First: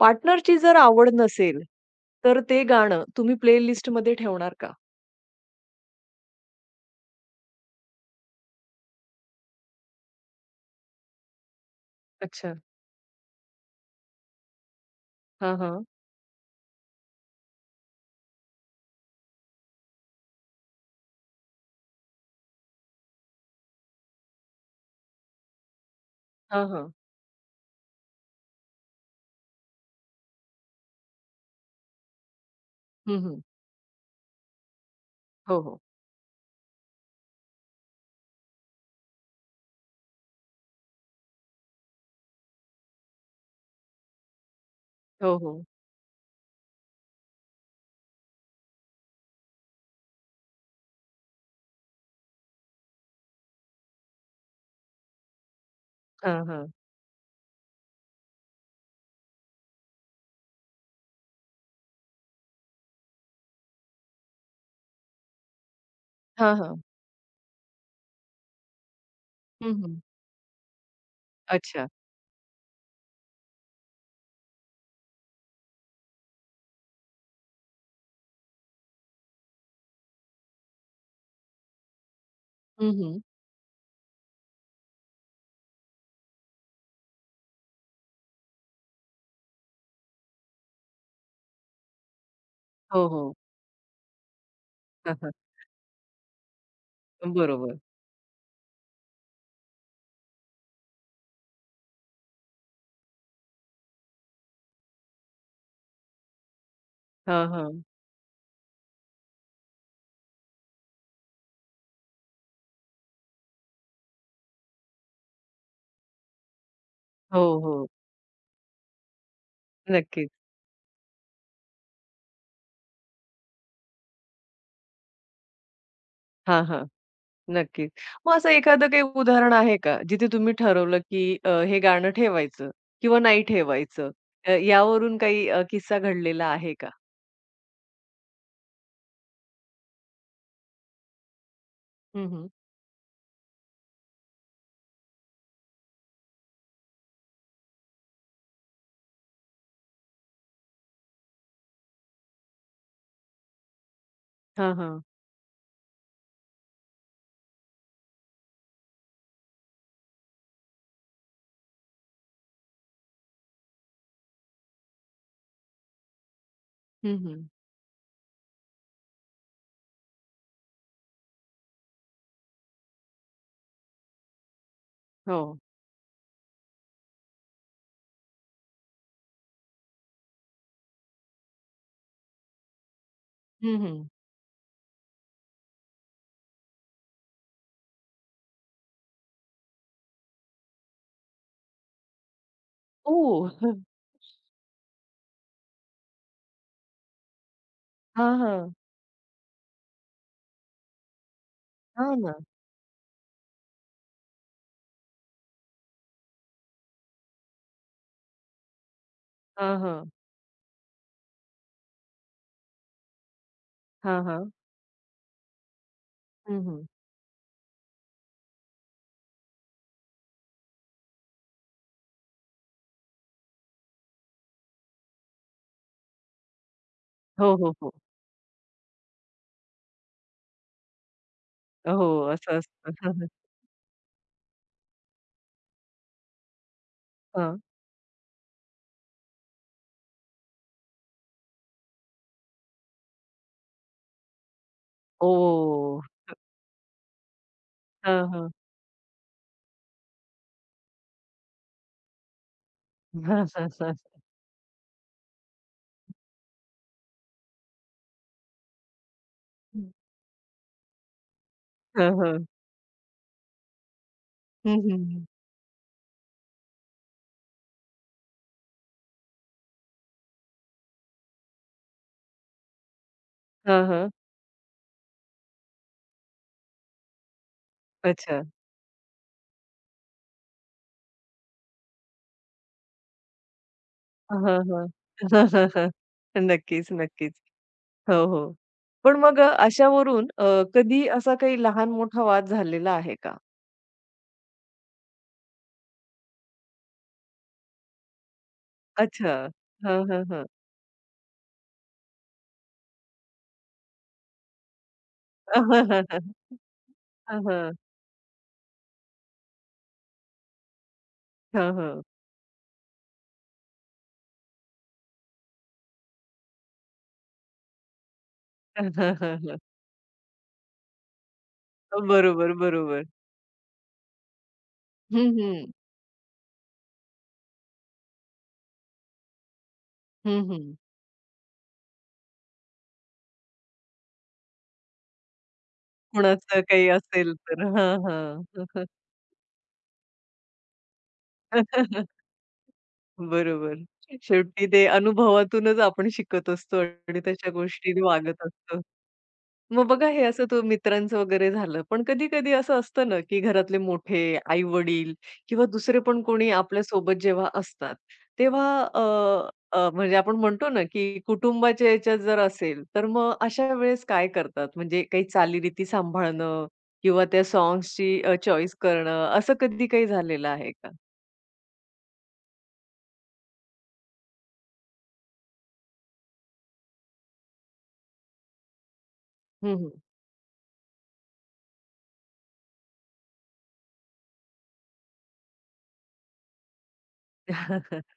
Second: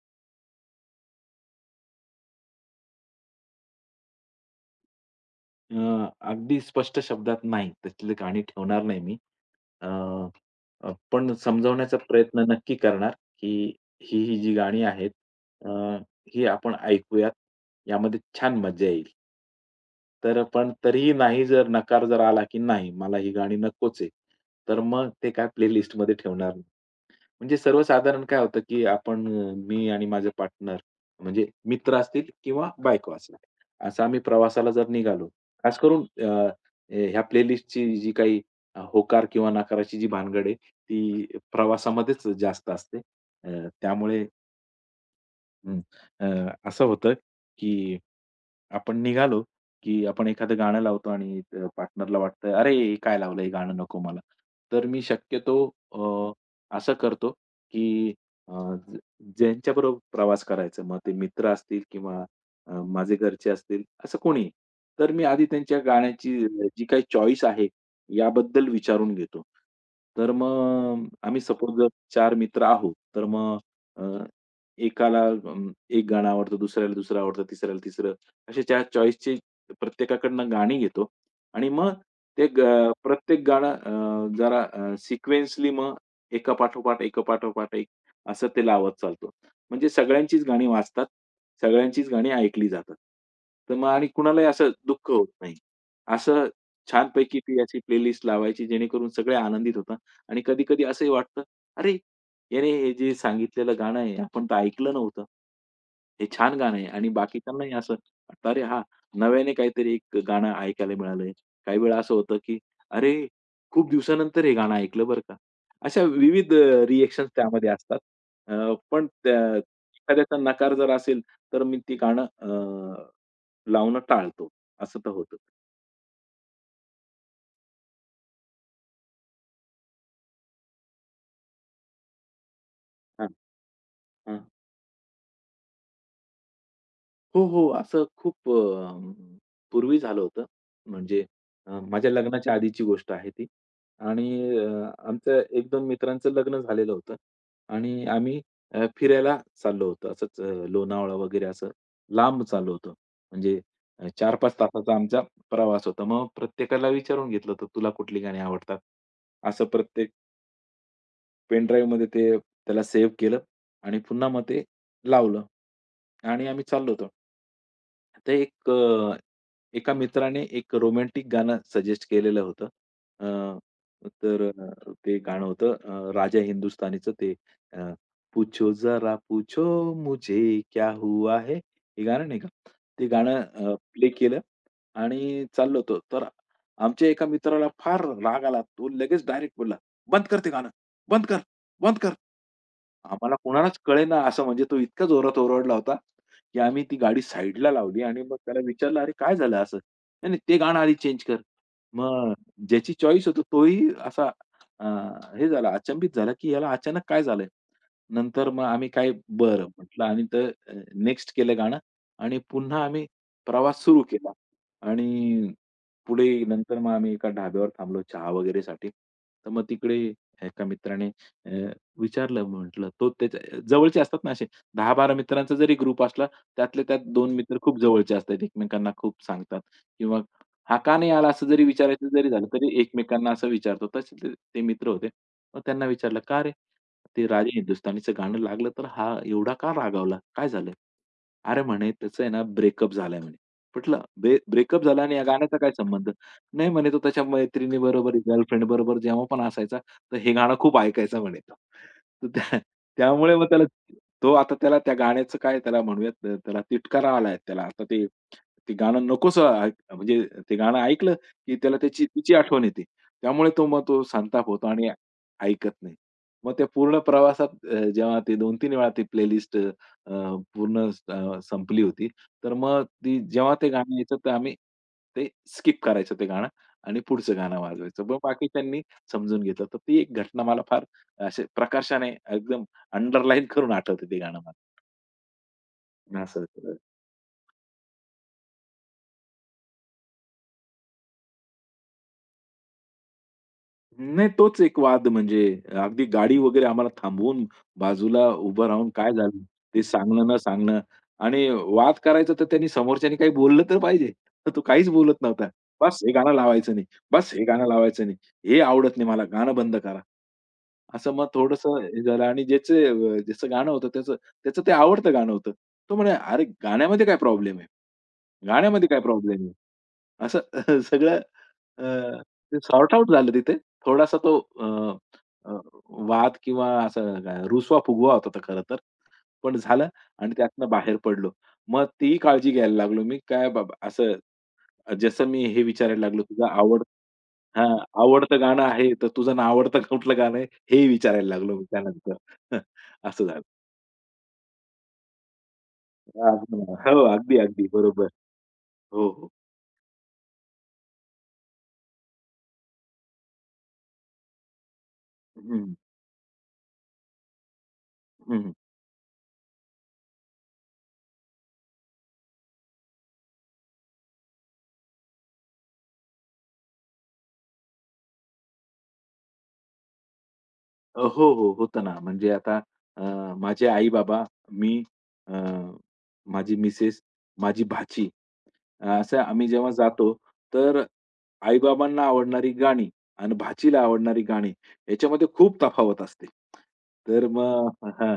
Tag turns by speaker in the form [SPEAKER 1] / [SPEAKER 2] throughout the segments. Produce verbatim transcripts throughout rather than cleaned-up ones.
[SPEAKER 1] पार्टनरची जर आवड नसेल, तर ते गाणं तुम्ही प्लेलिस्टमध्ये ठेवणार का?
[SPEAKER 2] अ, अगदी स्पष्ट शब्दात नाही. त्यातली गाणी ठेवणार नाही मी. अ, अ, पण समजावण्याचा प्रयत्न
[SPEAKER 1] अच्छा.
[SPEAKER 2] नक्की करणार, की ही, ही जी गाणी आहेत,
[SPEAKER 1] हां,
[SPEAKER 2] अ,
[SPEAKER 1] हां.
[SPEAKER 2] ही आपण ऐकूयात. यामध्ये छान मजा येईल. तर पण तरीही नाही जर नकार जर आला, की नाही मला ही गाणी नकोच आहे. तर मग ते काय प्लेलिस्टमध्ये ठेवणार.
[SPEAKER 1] हां, हां.
[SPEAKER 2] म्हणजे सर्वसाधारण काय होतं, की आपण, अ, मी आणि माझे पार्टनर म्हणजे मित्र असतील किंवा बायको
[SPEAKER 1] हं,
[SPEAKER 2] असेल.
[SPEAKER 1] हं.
[SPEAKER 2] असं आम्ही प्रवासाला जर निघालो,
[SPEAKER 1] हो,
[SPEAKER 2] खास
[SPEAKER 1] हो.
[SPEAKER 2] करून, अ, ए- ह्या प्लेलिस्टची जी काही, अ, होकार किंवा नकाराची जी भानगड आहे, ती प्रवासामध्येच जास्त असते. अ, त्यामुळे,
[SPEAKER 1] हो, हो.
[SPEAKER 2] हं, अ, असं होतं, की आपण निघालो, की आपण एखादं गाणं लावतो आणि, अ, पार्टनरला वाटतं, "अरे, हे काय लावलं? हे गाणं नको मला." तर मी शक्यतो, अ,
[SPEAKER 1] हां, हां.
[SPEAKER 2] असं करतो, की, अ, ज ज्यांच्याबरोबर प्रवास करायचा, मग ते मित्र असतील किंवा, अ, माझे घरचे असतील, असं कोणीही. तर मी आधी त्यांच्या गाण्याची
[SPEAKER 1] हां, हां.
[SPEAKER 2] जी काही चॉईस आहे, याबद्दल विचारून घेतो.
[SPEAKER 1] हं, हं.
[SPEAKER 2] तर मग आम्ही सपोज
[SPEAKER 1] अच्छा.
[SPEAKER 2] जर चार मित्र आहोत, तर मग, अ, एकाला, अं, एक गाणं आवडतं, दुसऱ्याला दुसरं आवडतं, तिसऱ्याला तिसरं. अशी त्या चॉईसची प्रत्येकाकडनं गाणी घेतो आणि मग, ते ग
[SPEAKER 1] हं, हं.
[SPEAKER 2] प्रत्येक गाणं, अ, जरा, अ, सिक्वेन्सली मग एका पाठोपाठ, एका पाठोपाठ एक असं ते लावत चालतो. म्हणजे सगळ्यांचीच गाणी वाजतात, सगळ्यांचीच गाणी ऐकली जातात.
[SPEAKER 1] हो, हो.
[SPEAKER 2] तर मग आणि कुणालाही असं दुःख
[SPEAKER 1] हां,
[SPEAKER 2] होत
[SPEAKER 1] हां.
[SPEAKER 2] नाही. असं छानपैकी ती अशी
[SPEAKER 1] बरोबर.
[SPEAKER 2] प्लेलिस्ट लावायची जेणेकरून सगळे आनंदित होतात. आणि कधी-कधी असंही वाटतं, "अरे, याने हे जे सांगितलेलं गाणं आहे, आपण तर ऐकलं नव्हतं. हे छान गाणं आहे." आणि
[SPEAKER 1] हां,
[SPEAKER 2] बाकीच्यांनाही
[SPEAKER 1] हां.
[SPEAKER 2] असं वाटलं, "अरे हां, नव्याने काहीतरी एक गाणं ऐकायला मिळालंय." काही वेळा असं होतं, की "अरे, खूप दिवसानंतर हे गाणं ऐकलं बरं का." अशा विविध, अ, रिएक्शन्स
[SPEAKER 1] हो,
[SPEAKER 2] त्यामध्ये
[SPEAKER 1] हो.
[SPEAKER 2] असतात. अ, पण त्या
[SPEAKER 1] नक्कीच.
[SPEAKER 2] एखाद्याचा नकार जर असेल, तर मी ते गाणं, अ, लावणं टाळतो. असं तर होतं.
[SPEAKER 1] हां, हां. नक्कीच. मग असं एखादं काही उदाहरण आहे का? जिथे तुम्ही ठरवलं, की अ, हे गाणं ठेवायचं किंवा
[SPEAKER 2] हां,
[SPEAKER 1] नाही ठेवायचं.
[SPEAKER 2] हां.
[SPEAKER 1] अ, यावरून काही अ, किस्सा घडलेला आहे का?
[SPEAKER 2] हो, हो. असं खूप, अ, पूर्वी झालं होतं. म्हणजे, अ, माझ्या
[SPEAKER 1] हं, हं.
[SPEAKER 2] लग्नाच्या आधीची गोष्ट आहे ती. आणि, अ, आमचं एक दोन मित्रांचं लग्न झालेलं होतं आणि आम्ही, अ, फिरायला चाललो होतो. असंच, अ, लोणावळा वगैरे असं लांब चाललो होतो. म्हणजे, अ, चार पाच
[SPEAKER 1] हां,
[SPEAKER 2] तासाचा
[SPEAKER 1] हां.
[SPEAKER 2] आमचा प्रवास होता. मग प्रत्येकाला विचारून घेतलं होतं, "तुला कुठली गाणी आवडतात?" असं प्रत्येक पेन ड्राईव्हमध्ये ते त्याला सेव्ह केलं आणि पुन्हा मग ते लावलं आणि आम्ही चाललो होतो.
[SPEAKER 1] हं, हं.
[SPEAKER 2] ते एक अ, एका मित्राने एक रोमॅन्टिक गाणं सजेस्ट केलेलं होतं. अ, तर, अ, ते
[SPEAKER 1] हो.
[SPEAKER 2] गाणं होतं, अ, राजा हिंदुस्तानीचं ते, अ, पूछो जरा पूछो मुझे क्या हुआ है? हे गाणं नाही का? ते गाणं
[SPEAKER 1] हं, हं.
[SPEAKER 2] प्ले केलं आणि चाललो होतो. तर आमच्या एका मित्राला फार राग आला. तो लगेच डायरेक्ट बोलला, "बंद कर ते गाणं. बंद कर." बंद कर.
[SPEAKER 1] ओ
[SPEAKER 2] आम्हाला कोणालाच कळेना असं म्हणजे तो इतका जोरात ओरडला होता, की आम्ही ती गाडी साइडला लावली आणि मग
[SPEAKER 1] हां,
[SPEAKER 2] त्याला
[SPEAKER 1] हां.
[SPEAKER 2] विचारलं, "अरे काय झालं असं?" "नाही, नाही ते गाणं आधी चेंज कर."
[SPEAKER 1] हां
[SPEAKER 2] मग
[SPEAKER 1] ना.
[SPEAKER 2] ज्याची चॉईस होती तोही असा, अ, हे झाला अचंबित झाला, की याला अचानक काय झालंय? नंतर मग आम्ही काय बरं
[SPEAKER 1] हां,
[SPEAKER 2] म्हटलं
[SPEAKER 1] हां.
[SPEAKER 2] आणि तर नेक्स्ट केलं गाणं आणि पुन्हा आम्ही प्रवास सुरू
[SPEAKER 1] हां,
[SPEAKER 2] केला
[SPEAKER 1] हां.
[SPEAKER 2] आणि पुढे
[SPEAKER 1] हं,
[SPEAKER 2] नंतर
[SPEAKER 1] हं.
[SPEAKER 2] मग आम्ही एका ढाब्यावर थांबलो चहा वगैरेसाठी. तर मग तिकडे एका मित्राने, अ विचारलं म्हटलं, तो त्याच्या जवळचे असतात ना, असे दहा बारा मित्रांचा जरी ग्रुप असला, त्यातल्या त्यात दोन
[SPEAKER 1] हो,
[SPEAKER 2] मित्र
[SPEAKER 1] हो,
[SPEAKER 2] खूप
[SPEAKER 1] हो.
[SPEAKER 2] जवळचे असतात, एकमेकांना खूप सांगतात किंवा हा का नाही आला असं जरी
[SPEAKER 1] हो,
[SPEAKER 2] विचारायचं जरी झालं,
[SPEAKER 1] असं
[SPEAKER 2] तरी
[SPEAKER 1] असतं. हां, हां.
[SPEAKER 2] एकमेकांना असं विचारतो. तसे ते ते मित्र होते. मग त्यांना विचारलं, "का रे? ते राजे
[SPEAKER 1] हां.
[SPEAKER 2] हिंदुस्थानीचं गाणं लागलं तर हा एवढा का रागावला? काय झालंय?" "अरे," म्हणे, "त्याचं आहे ना ब्रेकअप झालाय," म्हणे. म्हटलं, "ब्रेकअप झाला आणि या गाण्याचा काय
[SPEAKER 1] ओह!
[SPEAKER 2] संबंध?" "नाही," म्हणे, "तो त्याच्या मैत्रिणीबरोबर,
[SPEAKER 1] हां, हां.
[SPEAKER 2] गर्लफ्रेंडबरोबर जेव्हा पण असायचा, तर हे गाणं खूप ऐकायचा म्हणे तो. तर, त्या त्यामुळे मग
[SPEAKER 1] हां,
[SPEAKER 2] त्याला,
[SPEAKER 1] हां, हां.
[SPEAKER 2] तो आता त्याला त्या गाण्याचं काय त्याला म्हणूयात, त- त्याला तिटकारा आलाय त्याला. आता ते ते गाणं नकोसं ऐक,
[SPEAKER 1] हं.
[SPEAKER 2] म्हणजे ते गाणं ऐकलं की त्याला त्याची
[SPEAKER 1] हां,
[SPEAKER 2] तिची
[SPEAKER 1] हां.
[SPEAKER 2] आठवण येते. त्यामुळे तो, मग तो संताप होतो
[SPEAKER 1] हं,
[SPEAKER 2] आणि
[SPEAKER 1] हं, हं.
[SPEAKER 2] ऐकत नाही." मग त्या पूर्ण प्रवासात, अ, जेव्हा ते दोन तीन वेळा ती प्लेलिस्ट, अ, पूर्ण, स- अ, संपली होती. तर मग ती जेव्हा ते
[SPEAKER 1] हां,
[SPEAKER 2] गाणं
[SPEAKER 1] हां.
[SPEAKER 2] यायचं तर आम्ही ते स्किप करायचं ते गाणं आणि पुढचं गाणं वाजवायचं. मग
[SPEAKER 1] अच्छा.
[SPEAKER 2] बाकीच्यांनी समजून घेतलं. तर ती एक घटना मला फार असे प्रकर्षाने एकदम अंडरलाईन करून आठवते ते गाणं
[SPEAKER 1] हां, हां.
[SPEAKER 2] मला. असं.
[SPEAKER 1] नक्कीच, नक्कीच. हो, हो. पण मग अ, अशावरून अ, कधी असा काही लहान-मोठा वाद झालेला आहे का?
[SPEAKER 2] नाही तोच एक वाद म्हणजे अगदी गाडी वगैरे आम्हाला थांबवून बाजूला उभं राहून काय
[SPEAKER 1] अच्छा.
[SPEAKER 2] झालं? ते
[SPEAKER 1] हां, हां,
[SPEAKER 2] सांगणं न
[SPEAKER 1] हां.
[SPEAKER 2] सांगणं आणि वाद करायचा तर त्यांनी, समोरच्यानी काही बोललं तर पाहिजे. तर तो काहीच बोलत नव्हता. "बस हे गाणं
[SPEAKER 1] हां,
[SPEAKER 2] लावायचं नाही. बस हे गाणं
[SPEAKER 1] हां.
[SPEAKER 2] लावायचं नाही. हे आवडत नाही मला. गाणं बंद करा." असं मग
[SPEAKER 1] हां,
[SPEAKER 2] थोडंसं
[SPEAKER 1] हां.
[SPEAKER 2] झालं आणि ज्याचे अ, ज्याचं गाणं होतं त्याचं, त्याचं ते आवडतं गाणं होतं. तो म्हणे, "अरे गाण्यामध्ये काय प्रॉब्लेम आहे? गाण्यामध्ये काय
[SPEAKER 1] हां,
[SPEAKER 2] प्रॉब्लेम आहे?"
[SPEAKER 1] हां.
[SPEAKER 2] असं सगळं, अ,
[SPEAKER 1] बरोबर,
[SPEAKER 2] ते सॉर्ट
[SPEAKER 1] बरोबर.
[SPEAKER 2] आउट झालं तिथे. थोडासा तो, अ,
[SPEAKER 1] हं,
[SPEAKER 2] अ,
[SPEAKER 1] हं.
[SPEAKER 2] वाद किंवा असा रुसवा-फुगवा होता तो खरं तर. पण झालं आणि
[SPEAKER 1] हं,
[SPEAKER 2] त्यातनं
[SPEAKER 1] हं.
[SPEAKER 2] बाहेर पडलो. मग ती काळजी घ्यायला लागलो मी. काय बाबा, असं जसं मी हे विचारायला लागलो, तुझं
[SPEAKER 1] कुणाचं
[SPEAKER 2] आवड
[SPEAKER 1] काही असेल तर.
[SPEAKER 2] हां,
[SPEAKER 1] हां,
[SPEAKER 2] आवडतं गाणं
[SPEAKER 1] हां.
[SPEAKER 2] आहे, तर तुझं नावडतं कुठलं गाणं आहे, हेही विचारायला लागलो मी त्यानंतर. असं झालं.
[SPEAKER 1] बरोबर. शेवटी ते अनुभवातूनच आपण शिकत असतो
[SPEAKER 2] हो,
[SPEAKER 1] आणि
[SPEAKER 2] अगदी,
[SPEAKER 1] तशा
[SPEAKER 2] अगदी.
[SPEAKER 1] गोष्टी
[SPEAKER 2] बरोबर.
[SPEAKER 1] वागत असतो.
[SPEAKER 2] हो, हो.
[SPEAKER 1] मग बघा हे असं तो मित्रांचं वगैरे झालं. पण कधी-कधी असं असतं ना, की घरातले मोठे, आई-वडील किंवा
[SPEAKER 2] हं,
[SPEAKER 1] दुसरे पण कोणी आपल्यासोबत जेव्हा असतात,
[SPEAKER 2] हं.
[SPEAKER 1] तेव्हा अ, अ, म्हणजे आपण म्हणतो ना, की कुटुंबाच्या याच्यात जर असेल, तर मग अशा वेळेस काय करतात? म्हणजे काही चालीरीती सांभाळणं किंवा त्या सॉन्ग्सची चॉईस करणं, असं कधी काही झालेलं आहे का?
[SPEAKER 2] अ, हो, हो. होतं ना. म्हणजे आता, अ, माझे आई-बाबा, मी, अ, माझी मिसेस, माझी भाची, अ, असं आम्ही जेव्हा
[SPEAKER 1] हं,
[SPEAKER 2] जातो, तर आई-बाबांना आवडणारी गाणी आणि भाचीला आवडणारी गाणी याच्यामध्ये खूप तफावत असते. तर मग, हां.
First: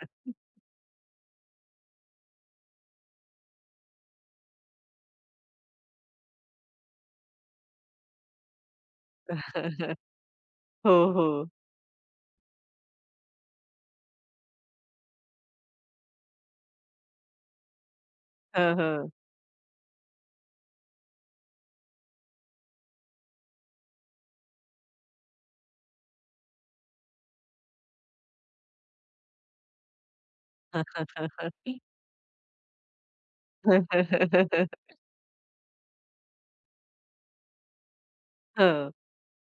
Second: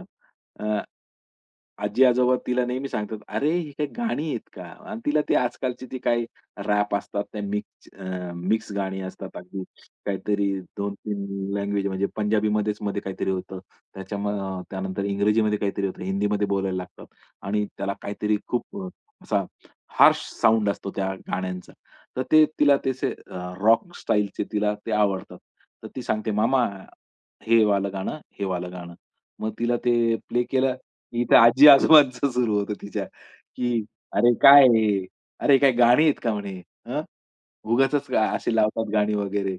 [SPEAKER 2] आजी-आजोबा तिला नेहमी सांगतात, "अरे, ही काही गाणी आहेत का?" आणि तिला ते आजकालची ती काही रॅप असतात, त्या मिक्स, अ, मिक्स गाणी असतात अगदी काहीतरी
[SPEAKER 1] हो,
[SPEAKER 2] दोन तीन
[SPEAKER 1] हो.
[SPEAKER 2] लँग्वेज, म्हणजे पंजाबीमध्येच मध्ये काहीतरी होतं. त्याच्या अ, त्यानंतर इंग्रजीमध्ये काहीतरी होतं, हिंदीमध्ये बोलायला लागतात आणि त्याला काहीतरी खूप, अ,
[SPEAKER 1] हं.
[SPEAKER 2] असा हार्श साउंड असतो त्या गाण्यांचा. तर ते तिला त्याचे रॉक स्टाईलचे तिला ते आवडतात. तर ती सांगते, "मामा, हे वालं गाणं, हे वालं गाणं." मग तिला ते प्ले केलं. इथं आजी-आजोबांचं सुरू होतं तिच्या, की
[SPEAKER 1] हं,
[SPEAKER 2] "अरे काय हे? अरे काय गाणी आहेत का?" म्हणे. "हं? उगाचच अशी लावतात
[SPEAKER 1] हं.
[SPEAKER 2] गाणी वगैरे."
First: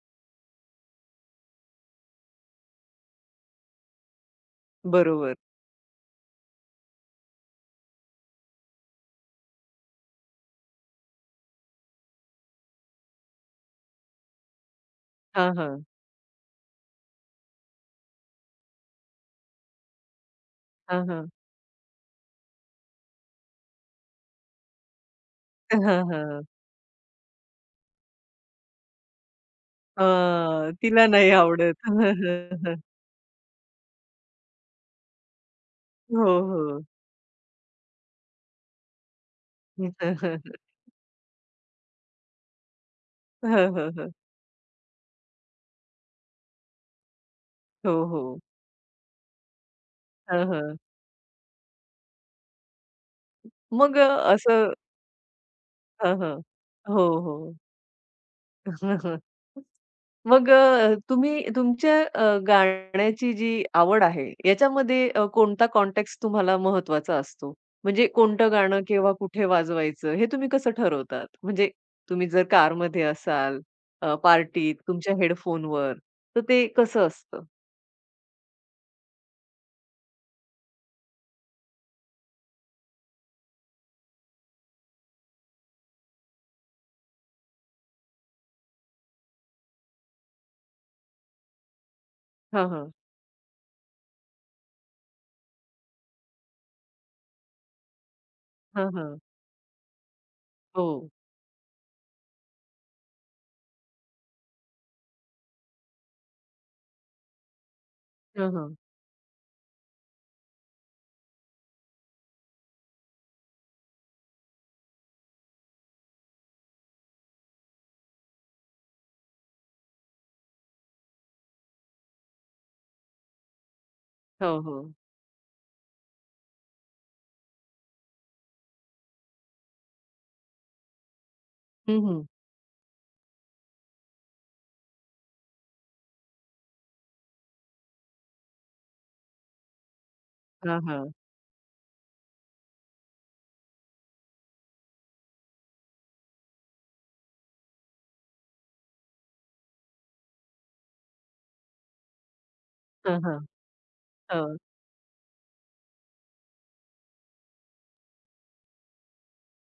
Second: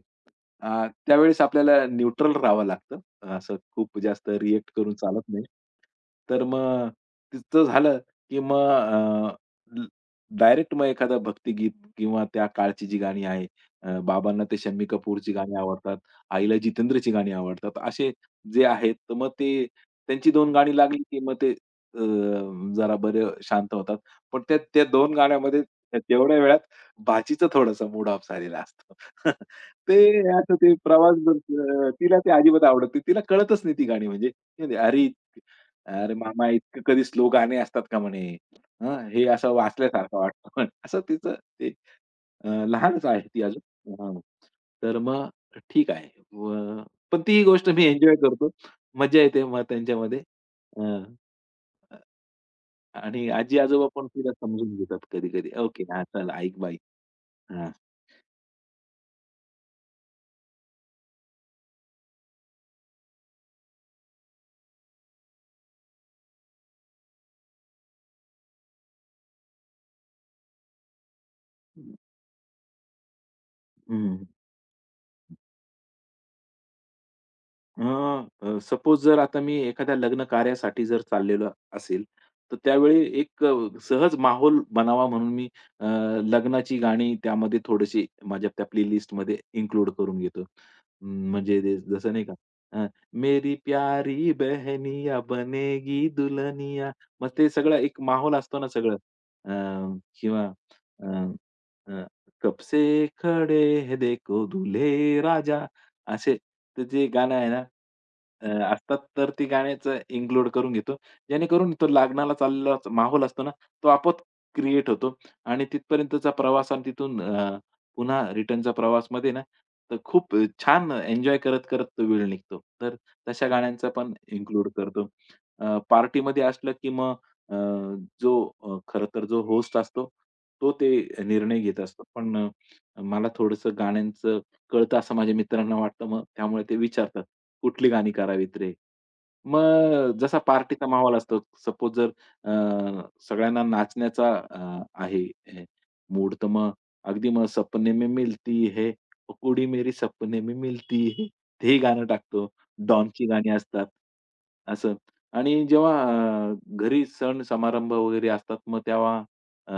[SPEAKER 2] अ, त्यावेळेस आपल्याला न्यूट्रल राहावं लागतं. असं खूप जास्त रिएक्ट करून चालत
[SPEAKER 1] बरोबर.
[SPEAKER 2] नाही. तर मग तिचं झालं, की मग, अ, डायरेक्ट मग एखादं भक्तिगीत किंवा त्या काळची जी गाणी आहे. अ, बाबांना ते शम्मी कपूरची
[SPEAKER 1] हां,
[SPEAKER 2] गाणी
[SPEAKER 1] हां.
[SPEAKER 2] आवडतात, आईला जितेंद्रची गाणी आवडतात. असे जे आहेत, तर मग ते त्यांची दोन गाणी लागली
[SPEAKER 1] हां,
[SPEAKER 2] की
[SPEAKER 1] हां.
[SPEAKER 2] मग ते, अ, जरा बरे शांत होतात. पण त्या त्या दोन गाण्यामध्ये
[SPEAKER 1] हां,
[SPEAKER 2] तेवढ्या
[SPEAKER 1] हां.
[SPEAKER 2] वेळात भाचीचा थोडासा मूड ऑफ झालेला असतो. ते असं ते
[SPEAKER 1] हां, तिला
[SPEAKER 2] प्रवास
[SPEAKER 1] नाही आवडत.
[SPEAKER 2] जर- अ,
[SPEAKER 1] हं,
[SPEAKER 2] तिला ते अजिबात
[SPEAKER 1] हं,
[SPEAKER 2] आवडत नाही. तिला कळतच नाही ती गाणी म्हणजे. ती म्हणते, "अरे, अरे
[SPEAKER 1] हो,
[SPEAKER 2] मामा इतकं
[SPEAKER 1] हो.
[SPEAKER 2] कधी स्लो गाणे असतात का?" म्हणे. "हं, हे असं
[SPEAKER 1] हं,
[SPEAKER 2] वाचल्यासारखं
[SPEAKER 1] हं,
[SPEAKER 2] वाटतं." म्हणे. असं तिचं ते अ, लहानच आहे ती अजून.
[SPEAKER 1] हं.
[SPEAKER 2] हां. तर मग ठीक आहे. व पण ती गोष्ट मी
[SPEAKER 1] हो,
[SPEAKER 2] एन्जॉय
[SPEAKER 1] हो.
[SPEAKER 2] करतो. मज्जा येते मग त्यांच्यामध्ये.
[SPEAKER 1] हां, हां.
[SPEAKER 2] अ, अ, आणि आजी-आजोबा
[SPEAKER 1] मग
[SPEAKER 2] पण
[SPEAKER 1] अ,
[SPEAKER 2] तिला
[SPEAKER 1] असं
[SPEAKER 2] समजून घेतात कधी-कधी. "ओके, हां,
[SPEAKER 1] हां,
[SPEAKER 2] चल
[SPEAKER 1] हां.
[SPEAKER 2] ऐक बाई."
[SPEAKER 1] हो, हो.
[SPEAKER 2] हां.
[SPEAKER 1] मग अ, तुम्ही तुमच्या अ, गाण्याची जी आवड आहे, याच्यामध्ये अ, कोणता कॉन्टेक्स्ट तुम्हाला महत्त्वाचा असतो? म्हणजे कोणतं गाणं केव्हा कुठे वाजवायचं हे तुम्ही कसं ठरवतात? म्हणजे तुम्ही जर कारमध्ये असाल, अ,
[SPEAKER 2] हं.
[SPEAKER 1] पार्टीत, तुमच्या हेडफोनवर, तर ते कसं असतं?
[SPEAKER 2] सपोज जर आता मी एखाद्या लग्न कार्यासाठी जर चाललेलो असेल, तर त्यावेळी एक, अ, सहज माहोल बनावा म्हणून मी, अ, लग्नाची गाणी त्यामध्ये थोडीशी माझ्या त्या प्लेलिस्टमध्ये इन्क्लूड करून घेतो. हम्म, म्हणजे ते जसं नाही का,
[SPEAKER 1] हां,
[SPEAKER 2] अ,
[SPEAKER 1] हां.
[SPEAKER 2] मेरी प्यारी बहनिया बनेगी दुल्हनिया. मग ते सगळं एक माहोल असतो ना
[SPEAKER 1] हां,
[SPEAKER 2] सगळं.
[SPEAKER 1] हां.
[SPEAKER 2] अ, किंवा,
[SPEAKER 1] हो.
[SPEAKER 2] अ, अ, कब से खडे है देखो दुल्हे राजा. असे तर जे गाणं आहे ना, अ,
[SPEAKER 1] हां, हां.
[SPEAKER 2] असतात, तर ती गाण्याचं इन्क्लूड करून घेतो. जेणेकरून तो लग्नाला चाललेला माहोल असतो ना, तो आपोआप क्रिएट होतो आणि तिथपर्यंतचा प्रवास आणि तिथून, अ, पुन्हा रिटर्नचा प्रवासमध्ये ना, तर खूप छान एन्जॉय करत-करत तो वेळ निघतो. तर तशा गाण्यांचा पण
[SPEAKER 1] हो,
[SPEAKER 2] इन्क्लूड
[SPEAKER 1] हो.
[SPEAKER 2] करतो. अ, पार्टीमध्ये असलं की मग, अ, जो अ, खरं तर जो होस्ट असतो, तो ते निर्णय घेत
[SPEAKER 1] हं,
[SPEAKER 2] असतो.
[SPEAKER 1] हं.
[SPEAKER 2] पण, अ, मला थोडंसं गाण्यांचं कळतं असं माझ्या मित्रांना वाटतं. मग त्यामुळे ते विचारतात, "कुठली गाणी करावीत रे?" मग जसा
[SPEAKER 1] हां,
[SPEAKER 2] पार्टीचा
[SPEAKER 1] हां.
[SPEAKER 2] माहोल असतो. सपोज जर, अ, सगळ्यांना नाचण्याचा, अ, आहे मूड, तर मग अगदी मग सपने में मिलती है, ओ कुड़ी मेरी सपने में मिलती है. ते गाणं टाकतो.
[SPEAKER 1] हां,
[SPEAKER 2] डॉनची
[SPEAKER 1] हां.
[SPEAKER 2] गाणी असतात.
[SPEAKER 1] हां.
[SPEAKER 2] असं. आणि जेव्हा, अ, घरी सण समारंभ वगैरे असतात, मग तेव्हा, अ,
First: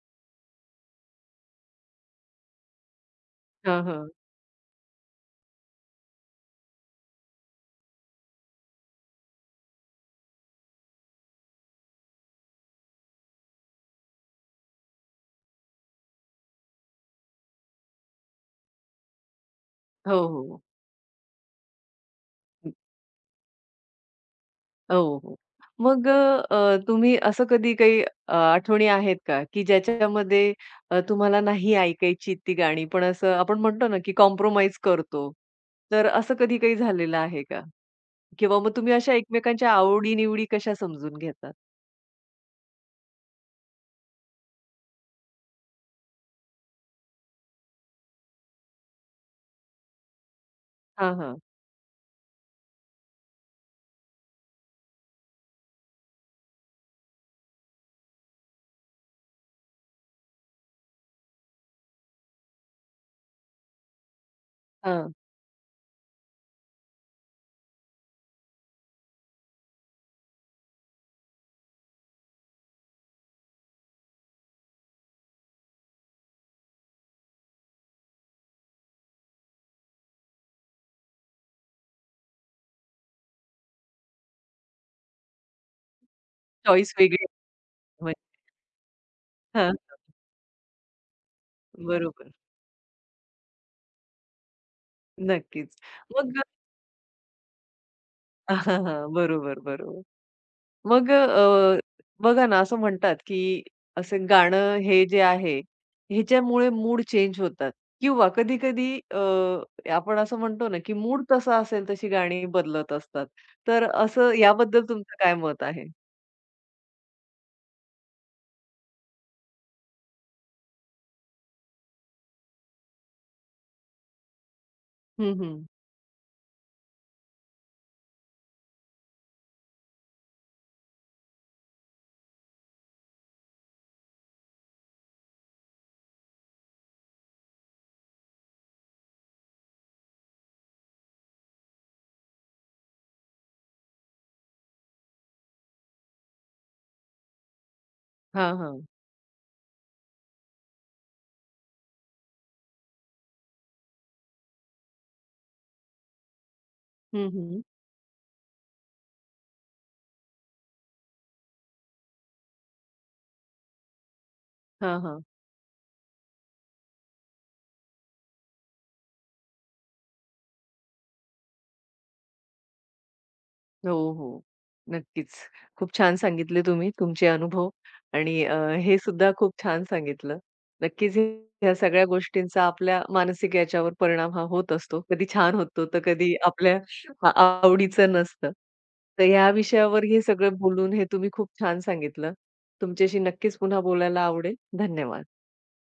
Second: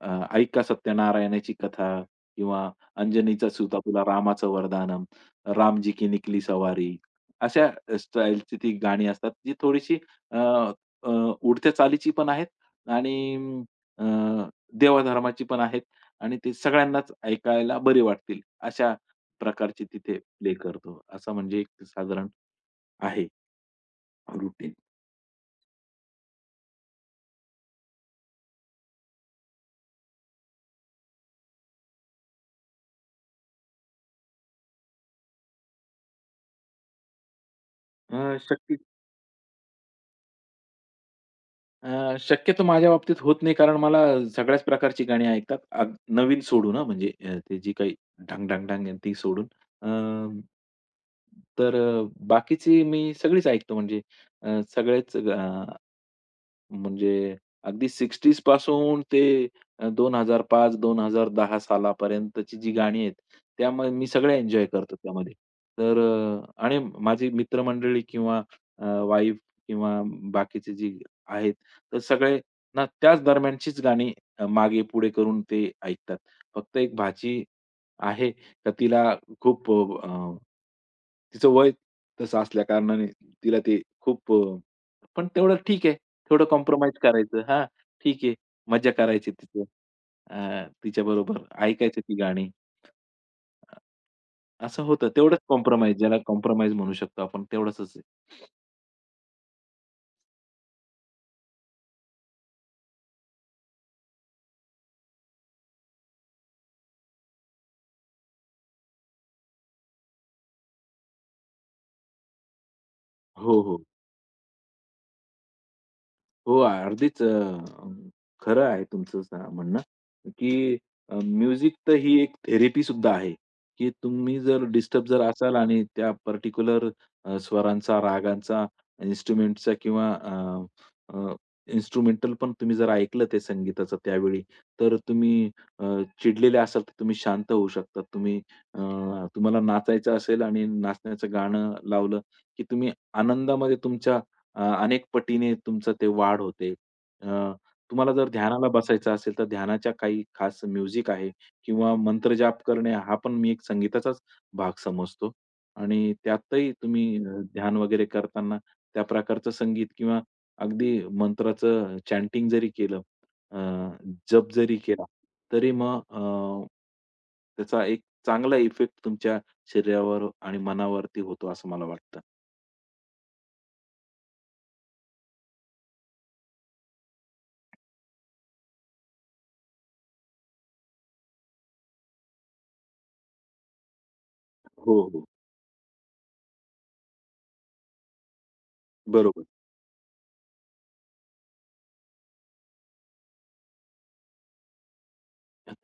[SPEAKER 2] अ, ऐका सत्यनारायणाची कथा किंवा अंजनीचा सूत
[SPEAKER 1] हां,
[SPEAKER 2] आपला
[SPEAKER 1] हां.
[SPEAKER 2] रामाचं वरदानम, रामजी की निकली सवारी, अशा स्टाईलची ती गाणी असतात, जी थोडीशी, अ, अ, उडत्या चालीची पण आहेत आणि, अ, देवाधर्माची पण आहेत आणि ती सगळ्यांनाच ऐकायला बरी वाटतील, अशा प्रकारची
[SPEAKER 1] हो,
[SPEAKER 2] तिथे प्ले
[SPEAKER 1] हो.
[SPEAKER 2] करतो. असं म्हणजे एक साधारण आहे रुटीन.
[SPEAKER 1] हो, हो. मग अ, तुम्ही असं कधी काही अ, आठवणी आहेत का, की ज्याच्यामध्ये अ, तुम्हाला नाही ऐकायची ती गाणी, पण असं आपण म्हणतो ना, की कॉम्प्रोमाईज करतो. तर असं कधी काही झालेलं आहे का? किंवा मग
[SPEAKER 2] शक्ती
[SPEAKER 1] तुम्ही अशा एकमेकांच्या आवडी-निवडी कशा समजून घेतात?
[SPEAKER 2] अ, शक्यतो माझ्या बाबतीत होत नाही, कारण मला सगळ्याच प्रकारची गाणी ऐकतात. अग नवीन सोडून, हां, म्हणजे, अ, ते जी काही ढांग, ढांग, ढांग आहे ती सोडून. अ,
[SPEAKER 1] हां, हां.
[SPEAKER 2] तर, अ, बाकीची मी सगळीच ऐकतो, म्हणजे, अ, सगळेच म्हणजे अगदी सिक्स्टीज पासून ते, अ, दोन हजार पाच-दोन हजार दहा सालापर्यंतची जी गाणी आहेत, त्यामुळे मी सगळ्या एन्जॉय करतो
[SPEAKER 1] हा
[SPEAKER 2] त्यामध्ये. तर, अ, आणि माझी मित्रमंडळी किंवा, अ, वाईफ किंवा बाकीचे जे आहेत, तर सगळे ना त्याच दरम्यानचीच गाणी, अ, मागे-पुढे करून ते ऐकतात. फक्त एक भाची आहे, तर तिला खूप, अ, तिचं वय तसं असल्या कारणाने तिला ते खूप, अ, पण तेवढं ठीक आहे. थोडं
[SPEAKER 1] चॉईस
[SPEAKER 2] कॉम्प्रोमाईज
[SPEAKER 1] वेगळी आहे
[SPEAKER 2] करायचं. हां, ठीक आहे.
[SPEAKER 1] म्हणजे
[SPEAKER 2] मज्जा करायची तिथे.
[SPEAKER 1] हां,
[SPEAKER 2] अ, तिच्याबरोबर ऐकायची ती
[SPEAKER 1] बरोबर.
[SPEAKER 2] गाणी. असं होतं. तेवढंच
[SPEAKER 1] नक्कीच.
[SPEAKER 2] कॉम्प्रोमाईज, ज्याला
[SPEAKER 1] मग
[SPEAKER 2] कॉम्प्रोमाईज म्हणू शकतो आपण, तेवढंच आहे.
[SPEAKER 1] हां, हां, बरोबर, बरोबर. मग अ, बघा ना, असं म्हणतात, की असं गाणं हे जे आहे, ह्याच्यामुळे मूड चेंज होतात किंवा कधी-कधी अ, आपण असं म्हणतो ना, की मूड तसा असेल तशी गाणी बदलत असतात.
[SPEAKER 2] हो, हो.
[SPEAKER 1] तर असं याबद्दल तुमचं काय मत आहे?
[SPEAKER 2] हो, अगदीच, अ, अं, खरं आहे तुमचं, सा म्हणणं, की, अ, म्युझिक तर ही एक थेरपी सुद्धा आहे, की तुम्ही जर डिस्टर्ब जर
[SPEAKER 1] हं,
[SPEAKER 2] असाल
[SPEAKER 1] हं.
[SPEAKER 2] आणि त्या पर्टिक्युलर, अ, स्वरांचा, रागांचा, इन्स्ट्रुमेंटचा किंवा, अ, अ, इन्स्ट्रुमेंटल पण तुम्ही जर ऐकलं ते संगीताचं त्यावेळी, तर तुम्ही, अ, चिडलेले असाल तर तुम्ही शांत होऊ शकता. तुम्ही अ, तुम्हाला नाचायचं असेल आणि नाचण्याचं गाणं लावलं, की तुम्ही आनंदामध्ये तुमच्या, अ, अनेक पटीने तुमचं ते वाढ होते. अ, तुम्हाला जर
[SPEAKER 1] हां,
[SPEAKER 2] ध्यानाला
[SPEAKER 1] हां.
[SPEAKER 2] बसायचं असेल, तर ध्यानाच्या काही खास म्युझिक आहे किंवा मंत्रजाप करणे हा पण मी एक संगीताचाच भाग समजतो आणि त्यातही तुम्ही,
[SPEAKER 1] हं,
[SPEAKER 2] अ,
[SPEAKER 1] हं.
[SPEAKER 2] ध्यान वगैरे करताना त्या प्रकारचं संगीत किंवा अगदी मंत्राचं चॅन्टिंग जरी केलं, अ, जप जरी
[SPEAKER 1] हां,
[SPEAKER 2] केला,
[SPEAKER 1] हां.
[SPEAKER 2] तरी मग, अ, त्याचा एक चांगला इफेक्ट तुमच्या शरीरावर आणि मनावरती होतो असं मला वाटतं.
[SPEAKER 1] हो, हो. नक्कीच. खूप छान सांगितले तुम्ही तुमचे अनुभव आणि अ, हे सुद्धा खूप छान सांगितलं. नक्कीच हे- ह्या सगळ्या गोष्टींचा आपल्या मानसिक याच्यावर परिणाम हा होत
[SPEAKER 2] हो,
[SPEAKER 1] असतो.
[SPEAKER 2] हो.
[SPEAKER 1] कधी छान होतो तर कधी आपल्या आ आवडीचं नसतं. तर
[SPEAKER 2] बरोबर.
[SPEAKER 1] ह्या विषयावर हे सगळं बोलून हे तुम्ही खूप छान सांगितलं. तुमच्याशी नक्कीच पुन्हा बोलायला आवडेल. धन्यवाद.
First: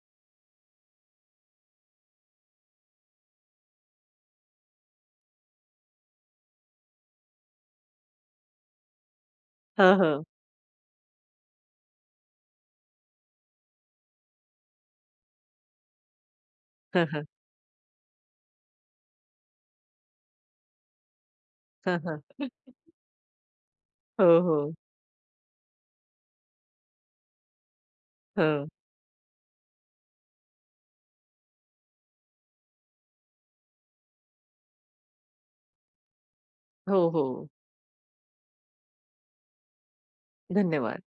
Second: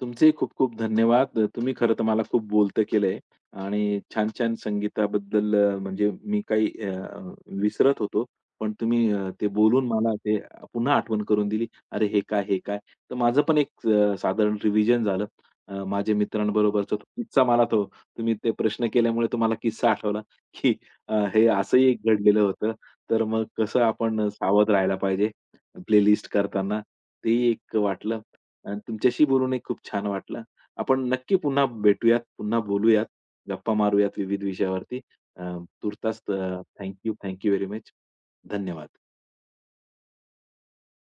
[SPEAKER 2] तुमचेही खूप खूप धन्यवाद. तुम्ही खरं तर मला खूप बोलतं केलंय आणि छान-छान संगीताबद्दल, अ, म्हणजे मी काही, अ, विसरत होतो. पण तुम्ही, अ, ते बोलून
[SPEAKER 1] हं,
[SPEAKER 2] मला
[SPEAKER 1] हं.
[SPEAKER 2] ते पुन्हा आठवण करून दिली. "अरे हे काय, हे काय?" तर माझं पण एक, अ, साधारण रिव्हिजन झालं. अ, माझ्या मित्रांबरोबरचा तो
[SPEAKER 1] हं, हं.
[SPEAKER 2] किस्सा मला तो, तुम्ही ते प्रश्न केल्यामुळे तुम्हाला किस्सा आठवला, की, अ, हे असंही एक घडलेलं
[SPEAKER 1] हं, हं.
[SPEAKER 2] होतं. तर मग कसं
[SPEAKER 1] हो,
[SPEAKER 2] आपण सावध
[SPEAKER 1] हो.
[SPEAKER 2] राहायला पाहिजे प्लेलिस्ट करताना ते एक वाटलं
[SPEAKER 1] हं.
[SPEAKER 2] आणि तुमच्याशी बोलूनही खूप छान वाटलं. आपण नक्की पुन्हा भेटूयात, पुन्हा बोलूयात, गप्पा मारूयात विविध विषयावरती. अ, तूर्तास, अ,
[SPEAKER 1] हो,
[SPEAKER 2] थँक
[SPEAKER 1] हो.
[SPEAKER 2] Very much. धन्यवाद.
[SPEAKER 1] धन्यवाद.